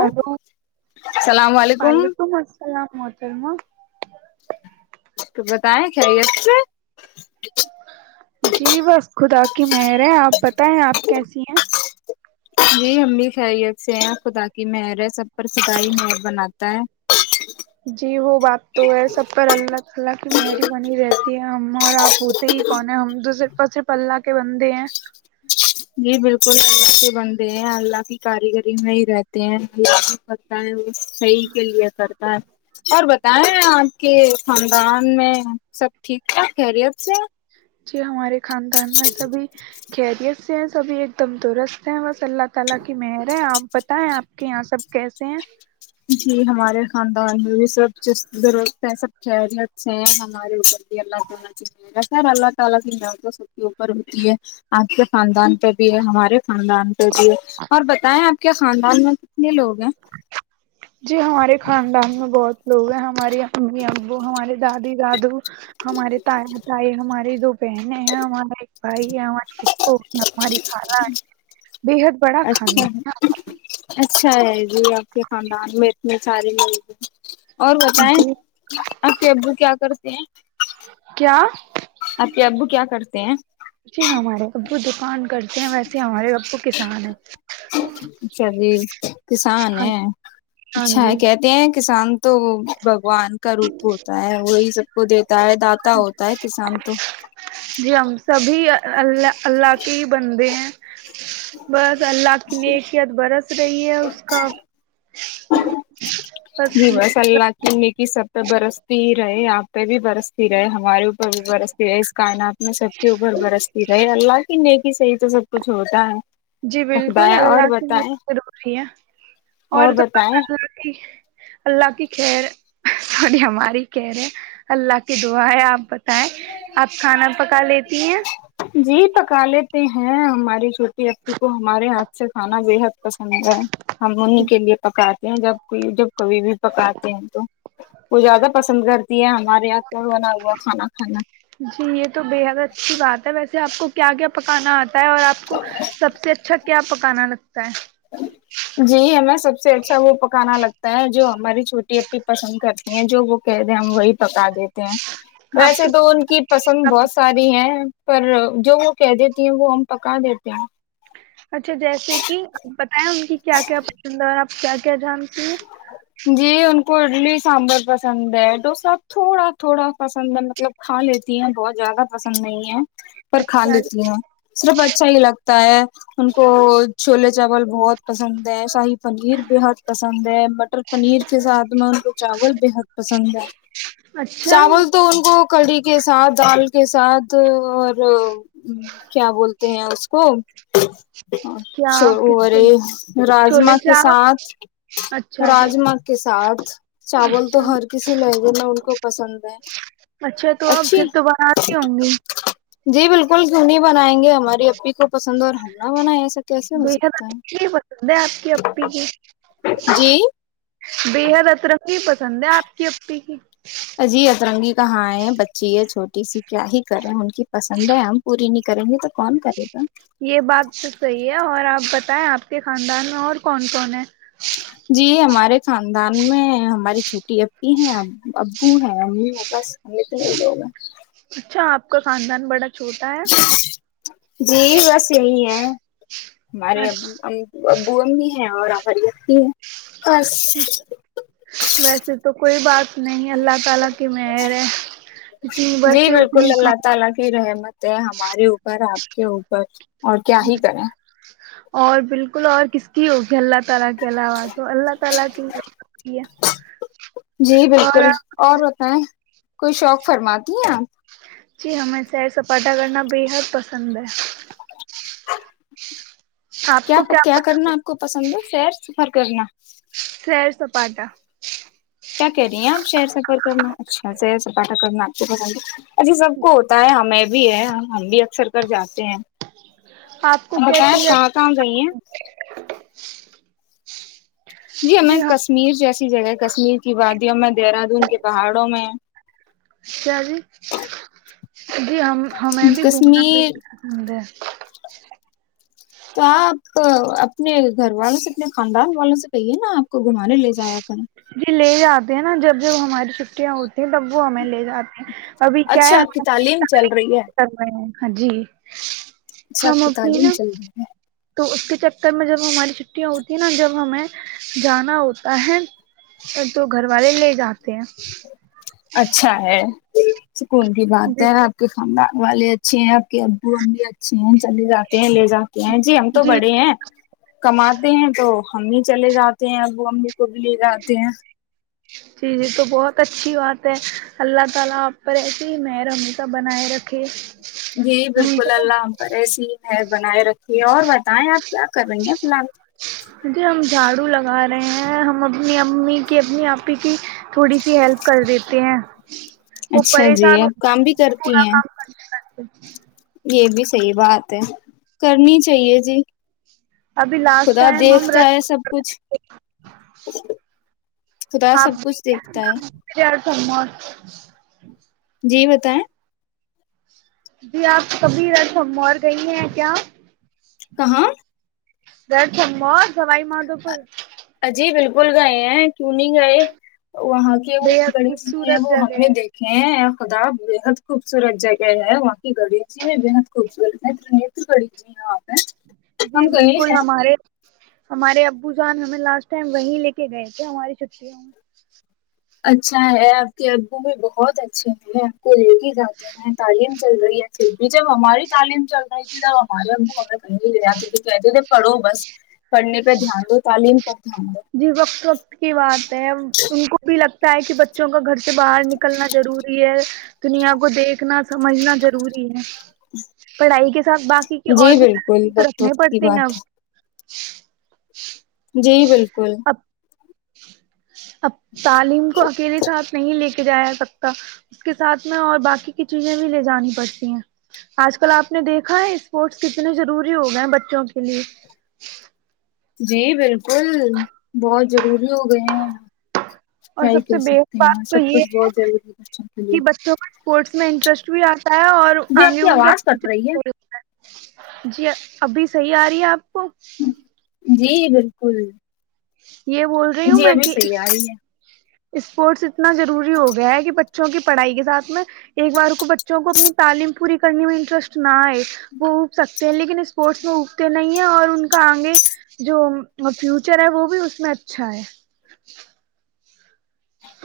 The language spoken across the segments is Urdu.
ہلو ہی اللام علیکم اللام ہوت الما [unintelligible] تو بتائیں کیاری سے مر ہے آپ پتائیں آپ کیسی ہیں جی ہم بھی خیریت سے ہیں خدا کی مہر ہے سب پر خدائی مہر بناتا ہے جی وہ بات تو ہے سب پر اللہ تعالی کی مہری بنی رہتی ہے ہم اور آپ ہوتے ہی کون ہے ہم تو صرف اور صرف اللہ کے بنے ہیں [unintelligible] [unintelligible] بنتے ہیں اللہ کی کاریگری میں ہی رہتے ہیں اللہ کی پتا ہے وہ صحیح کے لیے کر [unintelligible] ہاں اور بتائیں آپ کے خاندان میں سب ٹھیک ٹھاک خیریت سے جی ہمارے خاندان میں سبھی خری ہے سبھی ایک دم د رست ہیں بس اللہ تعالی کی مہر ہیں اپ بتائیں اپ کہ یہاں سب کیسے ہیں جی ہمارے خان [unintelligible] خاندان کر دیے اور بتائیں آپ کیا خاندان میں کتنے لوگ ہیں جی ہمارے خاندان میں بہت لوگ ہیں ہماری امی ابو ہماراری دادی جادو ہمارے تایا تائی ہمارے دو پہنے ہیں ہمارے ایک بھائی ہے ہمارے [unintelligible] بےحد بڑا اچھا خاندان [unintelligible] آپ کے خاندان میں اتنے ساری مل گی اور ہے بتائیں جی آپ کے ابو کیا کرتے ہیں کیا اپ کے ابو کیا کرتے ہیں جی ہمارے ابو دکان کرتے ہیں ویسے ہمارے رب کو کسان ہیں اچھا جی کسان ہیں ہاں اچھا جی ہے کہتے ہیں کسان تو ون کا روپ ہوتا ہے وہی سب کو دیتا ہے داتا ہوتا ہے کسان تو جی ہم سبھی اللہ اللہ کے ہی بنتے ہیں بس اللہ آپ کی لیے اقیت برس رہی ہے اس کا بس جی مس اللہ کی میک سب برستی ہی رہے یہاں پہ بھی برستی رہے ہمارے برستی رہی اس کائنات میں سب کے اوپر برستی رہی اللہ کی نیک صحیح تو سب کچھ ہوتا ہے جی بالکل خدایا اور اللہ سے م بتائیں ضروری ہے اور تولہ اللہ کی خیر سوری ہماری خیر ہے اللہ کی دعا ہے آپ بتائیں آپ کھانا پکا لیتی ہیں جی پکا لے ہیں ہماری چھوٹی اپی کو ہمارے ہاتھ سے کھانا بے حد پسند ہے ہم انیں کے لیے پکات جب کوئی جب کبھی بھی پکاتے ہیں تو وہ زیادہ پسند کرتی ہے ہمارے یہاں کی بنا ہوا کھانا کھانا ج آپ کو کیا کیا پکانا آتا اور آپ کو سب سے اچھا کیا پکانا لگتا ہے [inaudible] جی ہمیں سب سے اچھا وہ پکانا لگتا ہے جو ہماری چھوٹی اپی پسند کرتی ہیں جو وہ کہہ دے ہم وہی پکا دیتے ہیں آپ ویسے کے تو ان کی پسند بہت ساری ہیں پر جو وہ کہہ دیتی ہیں وہ ہم پکا دیتے ہیں اچھا جیسے کہ آپ بتائیں ان کی کیا کیا پسند اور آپ کیا کیا جان جی ان کلی سانبر پسند ہے ڈوسا تھوڑا تھوڑا پسند ہے مطلب کھا لیتی ہیں بہت زیادہ پسند نہیں ہے پر کھا اچھا لیتی ہیں صرف اچھا ہی لگتا ہے ان کو چھولے چاول بہت پسند ہے شاہی پنیر بحد پسند ہے مٹر پنیر کے ساتھ میں ان کو چاول بےحد پسند ہے اچھا چاول تو ان کو کڑھی کے ساتھ ال کے ساتھ اور ہ کیا بولتے ہیں اس کو کیا ا کس کو اورے چھولے راجما کے چاول ساتھ اچھا جی راجما کے ساتھ چاول تو اچھا ہر کسی لہجے میں ان کو پسند ہے اچھا تو آپ اچھی پھر تو بناتی ہوں گی جی بالکل کیوں نہیں بنائیں گے ہماری ای کو پسند ہے اور ہم نہ بنایا ایسا کیسے ہو بےحد سکتا ہے اچھی پسند ہے آپ کی اپی کی جی بےحد ا ترقی پسند ہے آپ کی اپی کی جی اترنگی کہاں ہے بچی ہے چھوٹی سی کیا ہی کرے ان کی پسند ہے ہم پوری ن کریں گے تو کون کرے گا یہ بات تو صحیح ہے اور آپ بتائیں آپ کے خاندان میں اور کون کون ہیں جی ہمارے ہمارے خاندان میں ہماری چھوٹی ای ہیں ابو ہیں امی ہیں بس ہم اتنے ہی لوگ ہیں اچھا آپ کا خاندان بڑا چھوٹا ہے جی بس یہی ہے ہمارے ابو امی ہیں اور ہماری ا بھی ہیں بس ویسے تو کوئی بات نہیں اللہ تعالی کہ میں صبح جی سے اٹھی بالکل اللہ تعالی کی رحمت ہمارے اوپر آپ کے اوپر اور کیا ہی کریں اور بالکل اور کس کی ہوگی اللہ کے علاوہ تو اللہ تعالی کی ہے جی بالکل اور بتائیں کوئی شوق فرماتی ہیں آپ جی ہمیں سیر سپاٹا کرنا بےحد پسند ہے آپ کیا کو کیا پسند کرنا ہے آپ کو پسند ہے سیر سفر کرنا سیر سپاٹا [unintelligible] کیا کہہ رہی ہیں آپ شہیر سفر کرنا اچھا س سپاٹا کرنا آپ کو پسند اھی سب کو ہوتا ہے ہمیں [unintelligible] بھی ہے ہم بھی اکثر کر جاتے ہیں آپ کو بتیا کیسی آپ کہاں جگہ کہاں گئی ہیں جییں جی ہم کشمیر جیسی جگہ ہے کشمیر کی بات د ہ میں دہرادون کے پہاڑوں میں کیا جی جی ہم ہمیں بھی گھومنا ب کشمیر پسند ہے [inaudible] تو آپ اپنے گھر والوں سے اپنے خاندان والوں سے کہیے نا آپ کو گھمانے لے جایا کریں جی لے آا [unintelligible] نا جب جب ہماری چھٹیاں ہوتی ہیں تب وہ ہمیں لے جاتے ہیں ابھی کیا ہے اچھا آپ ہم کی اپنی تعلیم چل رہی ہے کر رہے ہیں ہاں جی اچھا ہم آپ ا کی اپنی نا تعلیم چل رہی ہے تو اس کے چکر میں جب ہماری چھٹیاں ہوتی ہیں نا جب ہمیں جانا ہوتا ہے تو گھر والے لے جاتے [inaudible] اچھا ہے سکون کی بات جی ہے آپ کے خاندان والے اچھے ہیں آپ ابو امی اے چلے جاتے ہیں لے جاتے ہیں جی ہم تو بڑے ہیں کماتے ہیں تو امی چلے جاتے ہیں اب وہ امی کو بھی لے جاتے ہیں جی یہ تو بہت اچھی بات ہے اللہ تعالی اپ پر ایسے ہی محرم کا بنائے رکھے جی ہم بالکل تو اللہ ہم پر ایسی ہی مر بنائے رکھی ہے اور بتائیں آپ کیا کر رہی ہیں فی الحال جی ہم جھاڑو لگا رہے ہیں ہم اپنی امی کی اپنی کی تھوڑی سی ہیلپ کر دیتے ہیں وہ اچھا جی پریشان ہو اب کام بھی جاتے کرتی پورا ہیں کام [unintelligible] یہ بھی صحی بات ہے کرنی چاہیے جی ابھی لاسٹ خدا ٹائم ہم دیکھتا ہے سب کچھ خدا سب کچھ دیکھتا ہے آپاروس [inaudible] جی بتائیں جی آپ کبھی رس مور گئی ہیں کیا کہاں [inaudible] سوائی مادو پرور بول گئے ہیں کیوں نہیں گئے وہاں کے وہ بےحد گریب بھی ہیں خوبصورت وہ ہم جگہ نے ہے دیکھے ہیں خداب بےحد خوبصورت جگہ ہے وہاں کی گڑیجی بھی بےحد خوبصورت ہے تنیتر گڑی جی ہاں جی بالکل ہمارے ہمارے ا بوزان ہمیں لاسٹ ٹائم وہیں لے کے گئے تھے ہماری چھٹی میں اچھا ہے آپ کے ابو بھی بہت اچھے ہیں آپ کو لےگ جاتے ہیں تعلیم چل رہی ہے پھر بھی جب ہماری تعلیم چل رہی تھی تب ہمارے ابو ہمیں کہیں لے جاتے تھے کہتے تھے پڑھو بس پڑھنے پہ دھیان دو تعلیم پر دھیان جی وقت وقت کی بات ہے ان کو بھی لگتا ہے کہ بچوں کا گھر سے باہر نکلنا روری ہے دنیا کو دیکھنا سمجھنا ضروری ہے پڑھائی کے ساتھ باقی کی دو اور جی بالکل بھی تو وقت رکھنے وقت کی پڑتے ہیں اب بات [inaudible] جی بالکل اب [unintelligible] تعلیم کو اکیلے ساتھ نہیں لے کے جا سکتا اس کے ساتھ میں اور باقی کی چیزیں بھی لے جانی پڑتی ہیں آج کل آپ نے دیکھا ہے اسپورٹس کتنے ضروری ہو گئے ہیں بچوں کے لیے جی بالکل الکل بہت ضروری ہو گئے ہیں اور کیا ہی سب سے کہہ بے سکتے ہیں بات تو سب یہ کچھ ہے بہت ضروری بچوں کے لیے کہ بچوں کا اسپورٹس میں انٹرسٹ آ [unintelligible] تا اور جی آپ آگے کی ان کا آواز کٹ رہی جی ابھی صحیح آ رہی ہے آپ کو ہے جی بالکل یہ بول رہی ہوں جی میں ابھی کہ صحیح آ رہی ہے اسپورٹس نا روری ہو گیا ہے کہ بے بچوں کی پڑھائی کے ساتھ میں ایک بار کو بچوں کو اپنی تعلیم پوری کرنی میں انٹرسٹ نہ وہ اگ سکتے ہیں لیکن اسپورٹس میں اگتے نہیں ہیں اور ان کا آگے جو فیوچر ہے وہ بھی اس میں اچھا ہے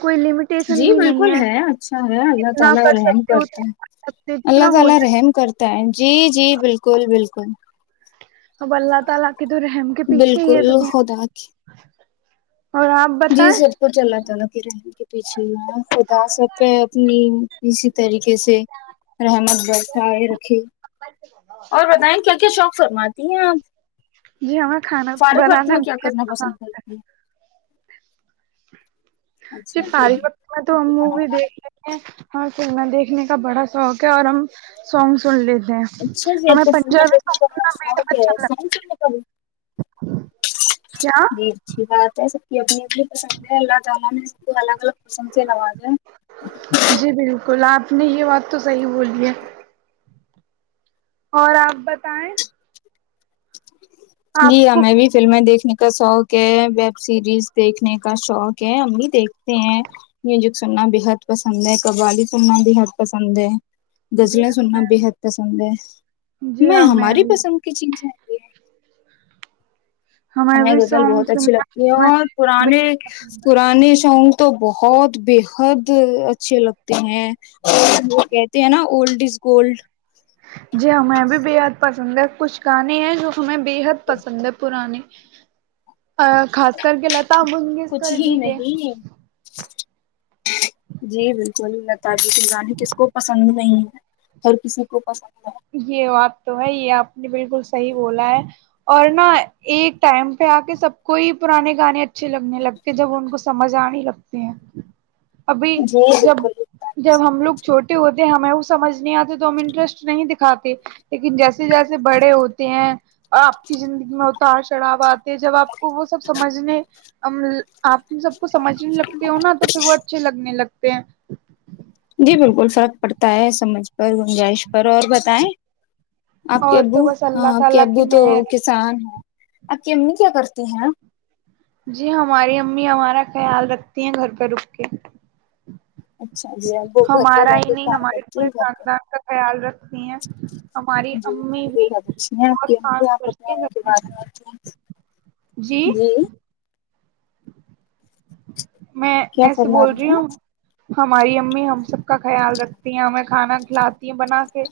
کوئی لمیٹیشن جی بھی نہیں بالکل ہے اچھی بات ہے، اللہ جتنا آپ کر سکتے پر ہو اتنا کر سکتے جتنا ہو جائے رحم فرمائے، جی بالکل۔ [unintelligible] کہ تو رحم کے پیچھے ہی ہے بالکل تو خدا کی جی سب کوچ چل رہا تھا ن کہ رہنے پیچھے خدا سب پہ اپنی اسی طریقے سے رحمت برسائے رکھے اور بتائیں کی کیا شوق شرما تی ہیں آج جی ہمیں کھانا بنانا ب کرنا پسند ہے کرتی ہیں جی اچھا پار پ میں تو آپ کو ہمو کھانا بھی بنانا دیکھ ل ہیں ہاں سننا دیکھنے کا بڑا شوق ہے اور ہم سونگ سن لیتے ہیں اچھا جی ہمیں ف پنجابی دیکھنے کا سانگ بڑا سننا بےحد شوق اچھا ہے لگتا کا ہے جی کیا اچھی بات ہے ابنی ابڑ پ سندے علااد تھا الام الگگ جی بالکل آپ اپ یہ وت تو صحیح بولیے اور آپ بتائیں جی آپ ہاں کو میں بھی فلمیں دیکھھی دیکھنے کا شوق ہے ویب سیریز دیکھنے کا شوق ہے ہم بھی دیکھتے ہیں میوزک سننا بےحد پسند ہے قوالی سننا بےحد پسند ہے جی غزلیں سننا ہمیں بےحد بھی پسند ہے جی میں ہمیں ہماری بھی پسند کی چیزیں یہ ہیں، ہمیں بھی غزل سانگ بہت اچھی سننا لگتی ہے فلمیں اور دیکھنا پرانے بےحد پسند ہے۔ پرانے ش تو بہت بےحد اچھے لگتے ہیں ل کہتے ہیں نا اولڈ از گولڈ جی ہاں میں بھی بے یاد پ سندر کچھ گانے ہیں جو ہمیں بےحد پسند ہے پرانی [inaudible] ا خاص کر کے لتا کچھ منگیشکر ہی جی کے نہیں جی بالکل تجی کی گانی کس کو پسند نہیں ہے ہر کسی کو پسند یہ بات تو ہے یہ آپ نے بالکل صحیح بولا ہے اور نہا ایک ٹائم پہ آ کے سب کو ہی پرانے گانے اچھے لگنے لگتے جب ان کو سمجھ آنے لگتے ہیں ابھی جی جب بالکل سب جب ہم لوگ کچھ چھوٹے ہوتے ہمیں اس سجھ نہیں آتے تو ہم انٹرسٹ نہیں دکھتے کھاتے لیکن جیسے جیسے بڑے ہوتے ہیں آپ کی زندگی میں اتار چڑھاو آتے ہیں جب آپ کو وہ سب سمجھنے آپ سب کو سمجھنے لگتے ہو نا تو پھر وہ اچھے لگنے لگتے ہیں جی بالکل فرق پڑتا ہے سمجھ پر گنجائش پر اور بتائیں آپ کے اور تو ابو بس ہاں اللہ آپ کے تعالی کی ابو تو مہر کسان ہیں آپ کی امی کیا کرتی ہیں ن جی ہماری امی ہمارا خیال رکھتی ہیں گھر پہ رک کے اچھا جیب وہ گھر پہ ہمارا رہ ہی کے نہیں کام ہمارے کرتی ہیں پورے گھر پر خاندان کا خیال رکھتی ہیں ہماری جی امی بہت بھی اچھی کام ہیںپ ب کرتی ہیں گھر بارے میں جی میں کیا ایسے فرما بول رہی ہیں ہوں ہماری امی ہم سب کا خیال رکھتی ہیں ہمیں کھانا کھلاتی ہیں بنا کے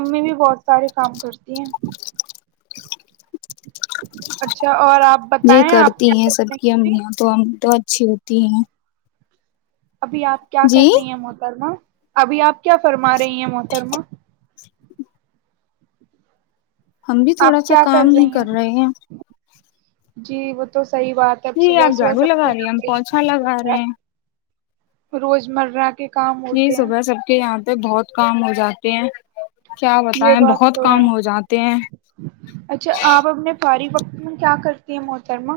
امی بھی بہت سارے کام کرتی ہیں [inaudible] اچھا اور آپ جی بتائیں آپ کرتی کیا ہیں کر سب رہے کی ہیں ابھی ایاں تو اچھی ہوتی ہیں ابھی آپ کیا کر جی رہی ہیں محترما ابھی آپ کیا فرما رہی ہیں محترما ہم بھی تھوڑا آپ سا کیا کام ہی رہی کر رہے ہیں جی وہ تو صحی بات ہے اب جی صبح آپ صبح جھاڑو سب کے لگا رہی آ ہیں ہم پوچھا گئی لگا رہے ہیں روز مرہ کے [unintelligible] جی ہیں صبح سب کے یہاں پہ بہت کام ہو جاتا کہ یہ بات تو ہے ہیں اچھا آپ اپنے فاری کیا کرتی ہے موحترما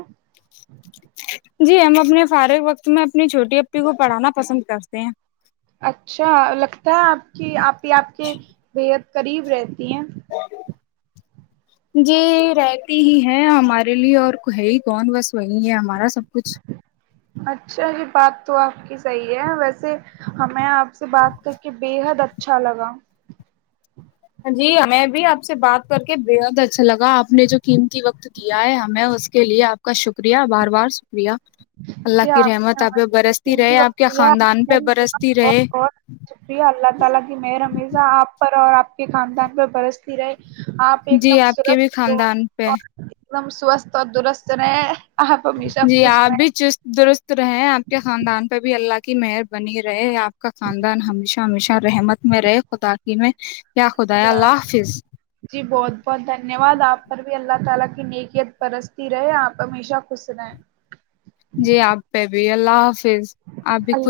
جی ہم اپنے فارغ وقت میں اپنی چھوٹی اپی کو پڑھانا پسند کرتے ہیں اچھا لگتا ہے آپ کہ آپ ہی آپ کے بےحد قریب رہتی ہیں جی رہتی ہی ہے ہمارے لیے اور ہے ہی کون بس وہی ہے ہمارا سب کچھ اچھا یہ بات تو آپ کی صحیح ہے ویسے ہمیں آپ سے بات کر کے بے حد اچھا اچھا لگا جی میں بھی آپ سے بات کر کے بےحد اچھا لگا آپ نے جو قیمتی وقت دیا ہے ہمیں اس کے لیے آپ کا شکریہ بار بار شکریہ [inaudible] اللہ کی رحمت آپ پہ برستی رہے آپ کے خاندان پہ برستی رہے کے خاندان پر برستی رہے آپ ایک جی دم آپ کے بھی سرست دور خاندان پہ اور ایک دم سوستھ اور درست رے آ بمی سب جی کچھ آپ بھی چست درست رہے آپ کے خاندان پ بھی اللہ کی مہر بنی رہے آپ کا خاندان ہمیشہ ہمیشہ رحمت میں رہے خدا کی میں یا خدا اللہ بس حافظ جی بہت بہت دھن دنیہ واد آپ پر بھی اللہ تعالی کی نیکیت پرستی رہے آپ ہمیشہ خش رہے جی آپ پہ ا بھی اللہ حافظ آپ بھی اللہ کچل